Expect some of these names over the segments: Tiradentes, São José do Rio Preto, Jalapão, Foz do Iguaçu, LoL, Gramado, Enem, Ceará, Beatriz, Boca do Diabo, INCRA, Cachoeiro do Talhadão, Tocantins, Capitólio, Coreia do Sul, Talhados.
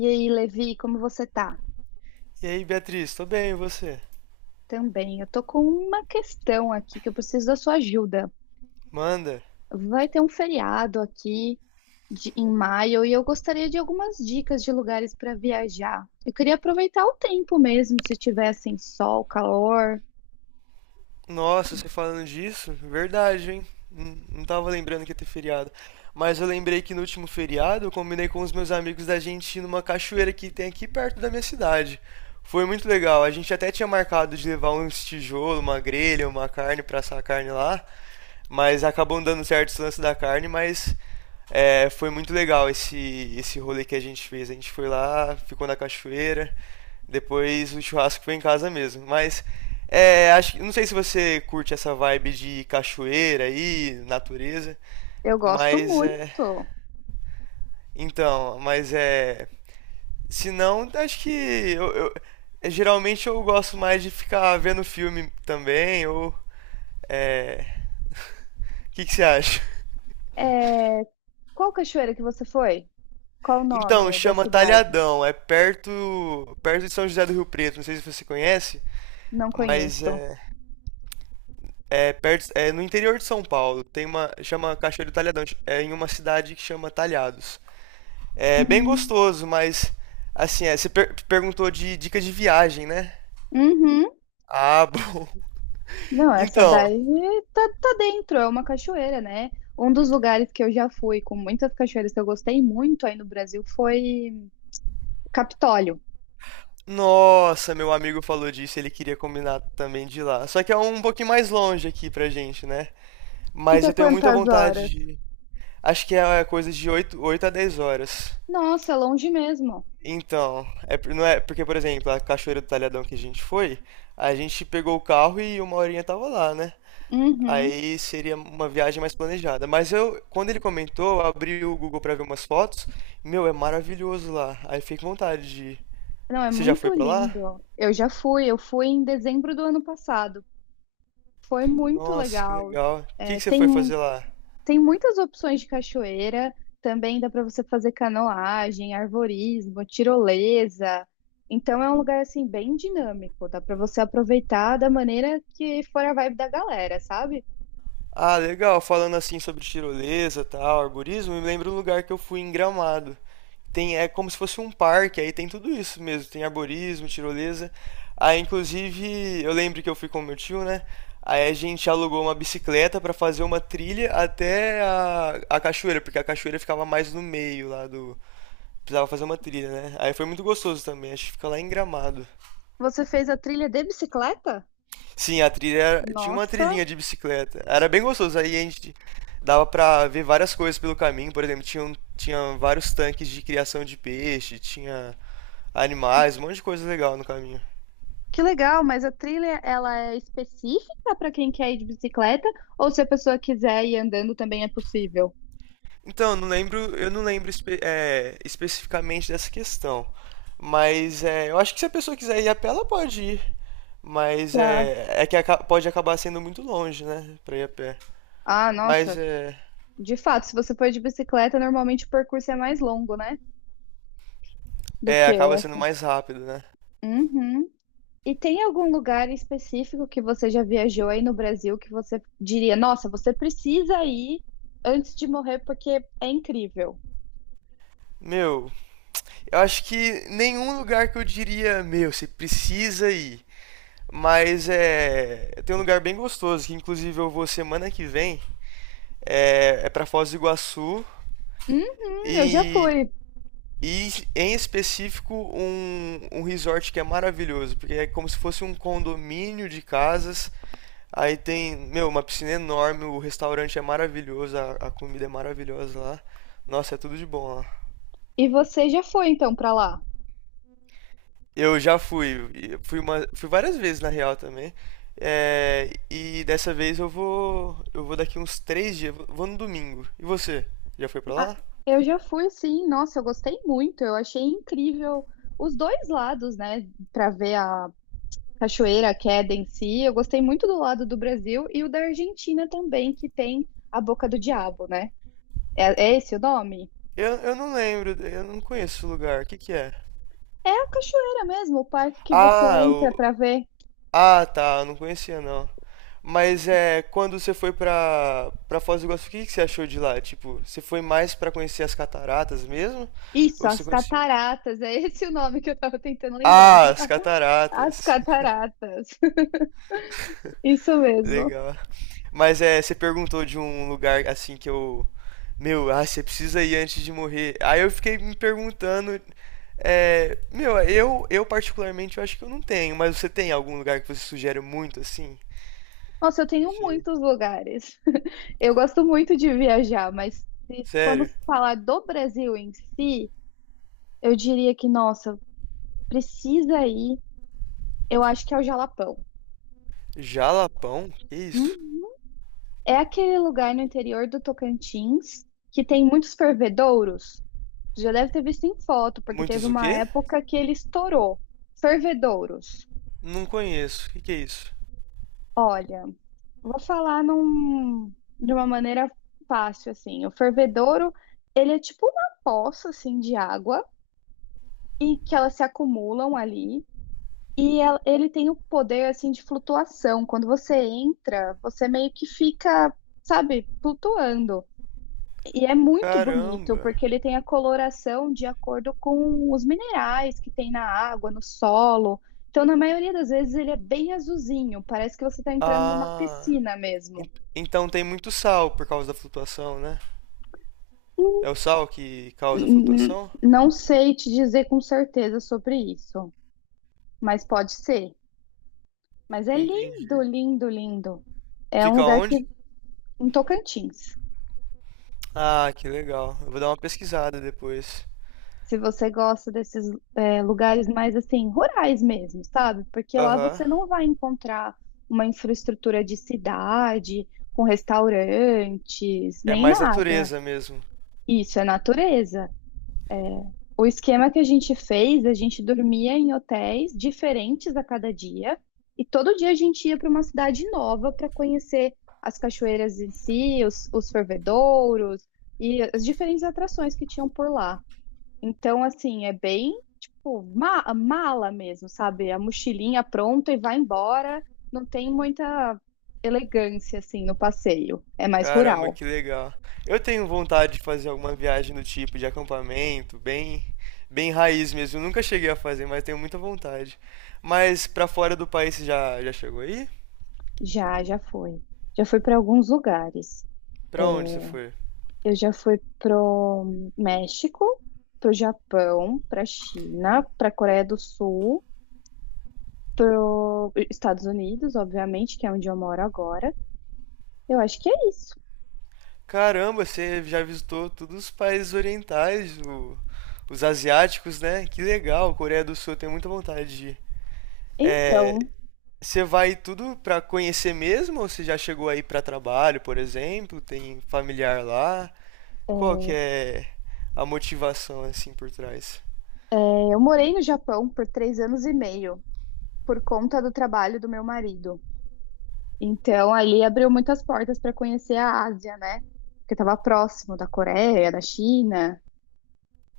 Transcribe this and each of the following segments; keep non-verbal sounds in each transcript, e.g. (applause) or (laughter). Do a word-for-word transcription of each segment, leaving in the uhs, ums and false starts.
E aí, Levi, como você tá? E aí, Beatriz, tô bem, e você? Também, eu tô com uma questão aqui que eu preciso da sua ajuda. Manda. Vai ter um feriado aqui de- em maio e eu gostaria de algumas dicas de lugares para viajar. Eu queria aproveitar o tempo mesmo, se tiver assim sol, calor. Nossa, você falando disso? Verdade, hein? Não não tava lembrando que ia ter feriado. Mas eu lembrei que no último feriado eu combinei com os meus amigos da gente ir numa cachoeira que tem aqui perto da minha cidade. Foi muito legal. A gente até tinha marcado de levar uns tijolos, uma grelha, uma carne pra assar a carne lá. Mas acabam dando certos lances da carne, mas é, foi muito legal esse, esse rolê que a gente fez. A gente foi lá, ficou na cachoeira, depois o churrasco foi em casa mesmo. Mas é, acho, não sei se você curte essa vibe de cachoeira aí, natureza, Eu gosto mas é. muito. Então, mas é. Se não, acho que eu, eu- é, geralmente eu gosto mais de ficar vendo filme também, ou. É. (laughs) O que que você acha? É, Qual cachoeira que você foi? Qual o Então, nome da chama cidade? Talhadão, é perto perto de São José do Rio Preto, não sei se você conhece, Não mas conheço. é, é perto é no interior de São Paulo. Tem uma chama Cachoeiro do Talhadão, é em uma cidade que chama Talhados. É bem Hum. gostoso, mas assim, é, você per- perguntou de dica de viagem, né? Uhum. Ah, (laughs) bom. Não, essa Então, daí tá, tá dentro, é uma cachoeira, né? Um dos lugares que eu já fui, com muitas cachoeiras que eu gostei muito aí no Brasil, foi Capitólio. nossa, meu amigo falou disso, ele queria combinar também de ir lá. Só que é um pouquinho mais longe aqui pra gente, né? Mas eu Fica tenho muita quantas vontade horas? de. Acho que é é coisa de oito, oito a dez horas. Nossa, é longe mesmo. Então, é, por- não é, porque, por exemplo, a Cachoeira do Talhadão que a gente foi, a gente pegou o carro e uma horinha tava lá, né? Uhum. Aí seria uma viagem mais planejada. Mas eu, quando ele comentou, eu abri o Google pra ver umas fotos. Meu, é maravilhoso lá. Aí fiquei com vontade de ir. Não, é Você já foi muito pra lá? lindo. Eu já fui, eu fui em dezembro do ano passado. Foi muito Nossa, que legal. legal. O que É, que você foi tem. fazer lá? Tem muitas opções de cachoeira, também dá para você fazer canoagem, arvorismo, tirolesa. Então é um lugar assim bem dinâmico, dá para você aproveitar da maneira que for a vibe da galera, sabe? Ah, legal. Falando assim sobre tirolesa, tal, arborismo, me lembra um lugar que eu fui em Gramado. Tem, é como se fosse um parque, aí tem tudo isso mesmo. Tem arborismo, tirolesa. Aí, inclusive, eu lembro que eu fui com meu tio, né? Aí a gente alugou uma bicicleta para fazer uma trilha até a, a cachoeira, porque a cachoeira ficava mais no meio lá do. Precisava fazer uma trilha, né? Aí foi muito gostoso também. Acho que fica lá em Gramado. Você fez a trilha de bicicleta? Sim, a trilha era- tinha uma Nossa, trilhinha de bicicleta. Era bem gostoso. Aí a gente dava pra ver várias coisas pelo caminho. Por exemplo, tinha, um- tinha vários tanques de criação de peixe, tinha animais, um monte de coisa legal no caminho. que legal, mas a trilha ela é específica para quem quer ir de bicicleta ou se a pessoa quiser ir andando também é possível? Então, eu não lembro, eu não lembro espe- é, especificamente dessa questão. Mas é, eu acho que se a pessoa quiser ir a pé, ela pode ir. Mas Tá. é, é que aca- pode acabar sendo muito longe, né? Pra ir a pé. Ah, Mas nossa, é, de fato, se você for de bicicleta, normalmente o percurso é mais longo, né? Do é, que acaba sendo esse. mais rápido, né? Uhum. E tem algum lugar específico que você já viajou aí no Brasil que você diria: nossa, você precisa ir antes de morrer porque é incrível? Meu, eu acho que nenhum lugar que eu diria, meu, você precisa ir. Mas é. Tem um lugar bem gostoso, que inclusive eu vou semana que vem. É, é para Foz do Iguaçu. Uhum, eu já E, fui. e em específico um, um resort que é maravilhoso, porque é como se fosse um condomínio de casas. Aí tem, meu, uma piscina enorme, o restaurante é maravilhoso, a, a comida é maravilhosa lá. Nossa, é tudo de bom lá. E você já foi então pra lá? Eu já fui, e fui uma, fui várias vezes na real também. É, e dessa vez eu vou, eu vou daqui uns três dias, vou vou no domingo. E você? Já foi pra Ah, lá? eu já fui, sim. Nossa, eu gostei muito. Eu achei incrível os dois lados, né? Pra ver a cachoeira, a queda em si. Eu gostei muito do lado do Brasil e o da Argentina também, que tem a Boca do Diabo, né? É, é esse o nome? Eu, eu não lembro, eu não conheço esse lugar. O que que é? É a cachoeira mesmo, o parque que você Ah, entra o, para ver. ah, tá, eu não conhecia não. Mas é, quando você foi pra, pra Foz do Iguaçu, o que que você achou de lá? Tipo, você foi mais pra conhecer as cataratas mesmo? Isso, Ou você as conheceu? cataratas, é esse o nome que eu tava tentando lembrar. Ah, as As cataratas. cataratas, (laughs) isso mesmo. Legal. Mas é, você perguntou de um lugar assim que eu. Meu, ah, você precisa ir antes de morrer. Aí eu fiquei me perguntando. é, meu, eu, eu particularmente eu acho que eu não tenho, mas você tem algum lugar que você sugere muito assim? Nossa, eu tenho Você. muitos lugares. (laughs) Eu gosto muito de viajar, mas se Sério? formos falar do Brasil em si, eu diria que, nossa, precisa ir, eu acho que é o Jalapão. Jalapão? Que Hum, isso? É aquele lugar no interior do Tocantins que tem muitos fervedouros. Você já deve ter visto em foto, porque teve Muitos o uma quê? época que ele estourou. Fervedouros. Não conheço. O que que é isso? Olha, vou falar num- de uma maneira fácil, assim. O fervedouro, ele é tipo uma poça, assim, de água, e que elas se acumulam ali. E el- ele tem o poder, assim, de flutuação. Quando você entra, você meio que fica, sabe, flutuando. E é muito bonito, Caramba. porque ele tem a coloração de acordo com os minerais que tem na água, no solo. Então, na maioria das vezes, ele é bem azulzinho, parece que você está entrando numa Ah. piscina en- mesmo. Então tem muito sal por causa da flutuação, né? É o sal que causa a N- n- flutuação? Não sei te dizer com certeza sobre isso, mas pode ser. Mas é Entendi. lindo, lindo, lindo. É um Fica lugar que onde? em Tocantins. Ah, que legal. Eu vou dar uma pesquisada depois. Se você gosta desses é, lugares mais assim, rurais mesmo, sabe? Porque lá Aham. você não vai encontrar uma infraestrutura de cidade, com restaurantes, É nem mais nada. natureza mesmo. Isso é natureza. O esquema que a gente fez, a gente dormia em hotéis diferentes a cada dia, e todo dia a gente ia para uma cidade nova para conhecer as cachoeiras em si, os, os fervedouros e as diferentes atrações que tinham por lá. Então, assim, é bem, tipo, ma- mala mesmo, sabe? A mochilinha pronta e vai embora. Não tem muita elegância, assim, no passeio. É mais Caramba, rural. que legal. Eu tenho vontade de fazer alguma viagem do tipo de acampamento, bem, bem raiz mesmo. Eu nunca cheguei a fazer, mas tenho muita vontade. Mas pra fora do país você já, já chegou aí? Já, já foi. Já fui para alguns lugares. Pra onde você foi? Eu já fui pro México, pro Japão, pra China, pra Coreia do Sul, pro Estados Unidos, obviamente, que é onde eu moro agora. Eu acho que é isso. Caramba, você já visitou todos os países orientais, o- os asiáticos, né? Que legal. Coreia do Sul, eu tenho muita vontade de ir. É, Então, Você vai tudo pra conhecer mesmo ou você já chegou aí pra trabalho, por exemplo? Tem familiar lá? Qual que é a motivação assim por trás? é, eu morei no Japão por três anos e meio, por conta do trabalho do meu marido. Então, ali abriu muitas portas para conhecer a Ásia, né? Porque estava próximo da Coreia, da China,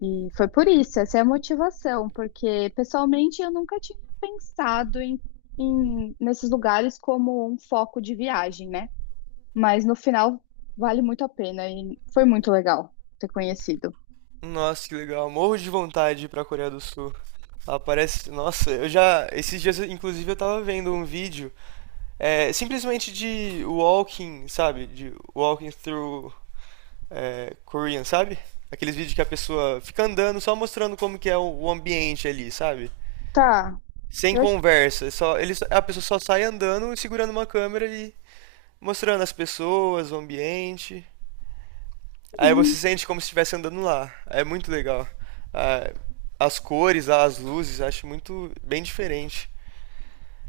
e foi por isso, essa é a motivação, porque pessoalmente eu nunca tinha pensado em, em- nesses lugares como um foco de viagem, né? Mas no final vale muito a pena e foi muito legal ter conhecido. Nossa, que legal. Morro de vontade de ir pra Coreia do Sul. Lá parece. Nossa, eu já. Esses dias, inclusive, eu tava vendo um vídeo é, simplesmente de walking, sabe? De walking through é, Korean, sabe? Aqueles vídeos que a pessoa fica andando só mostrando como que é o o ambiente ali, sabe? Tá, Sem eu acho conversa, só, ele, a pessoa só sai andando e segurando uma câmera e mostrando as pessoas, o ambiente. que. Aí você sente como se estivesse andando lá. É muito legal. Ah, as cores, as luzes, acho muito bem diferente.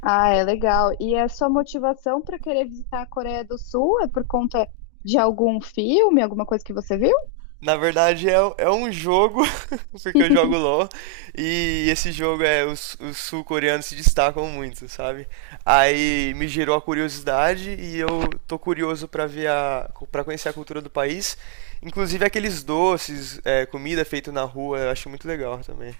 Ah, é legal. E a sua motivação para querer visitar a Coreia do Sul é por conta de algum filme, alguma coisa que você viu? Na verdade, é, é um jogo, (laughs) porque eu jogo lól, e esse jogo é os, os sul-coreanos se destacam muito, sabe? Aí me gerou a curiosidade e eu tô curioso pra ver a, para conhecer a cultura do país. Inclusive aqueles doces, é, comida feita na rua, eu acho muito legal também.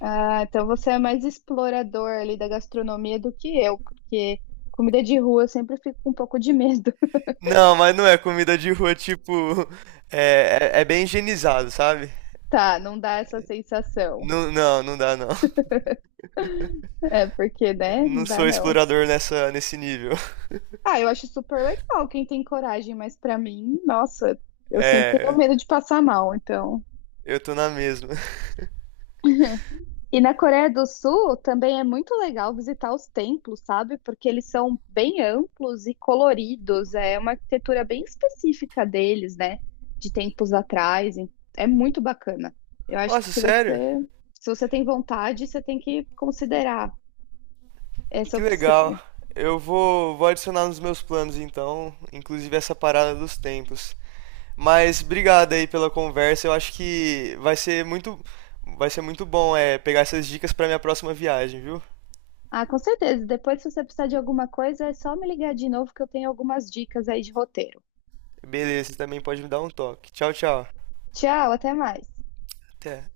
Ah, então você é mais explorador ali da gastronomia do que eu, porque comida de rua eu sempre fico com um pouco de medo. (laughs) Não, mas não é comida de rua, tipo, é, é, é bem higienizado, sabe? Tá, não dá essa sensação. Não, não, não dá não. É porque, né? Não Não dá sou não. explorador nessa, nesse nível. Ah, eu acho super legal quem tem coragem, mas para mim, nossa, eu sempre tenho É, medo de passar mal, então. eu tô na mesma. E na Coreia do Sul também é muito legal visitar os templos, sabe? Porque eles são bem amplos e coloridos, é uma arquitetura bem específica deles, né? De tempos atrás, e é muito bacana. Eu acho que Nossa, se você, sério? se você tem vontade, você tem que considerar essa Que legal. opção. Eu vou, vou adicionar nos meus planos então, inclusive essa parada dos tempos. Mas obrigado aí pela conversa. Eu acho que vai ser muito, vai ser muito bom é, pegar essas dicas para minha próxima viagem, viu? Ah, com certeza. Depois, se você precisar de alguma coisa, é só me ligar de novo que eu tenho algumas dicas aí de roteiro. Beleza, você também pode me dar um toque. Tchau, tchau. Tchau, até mais. Até.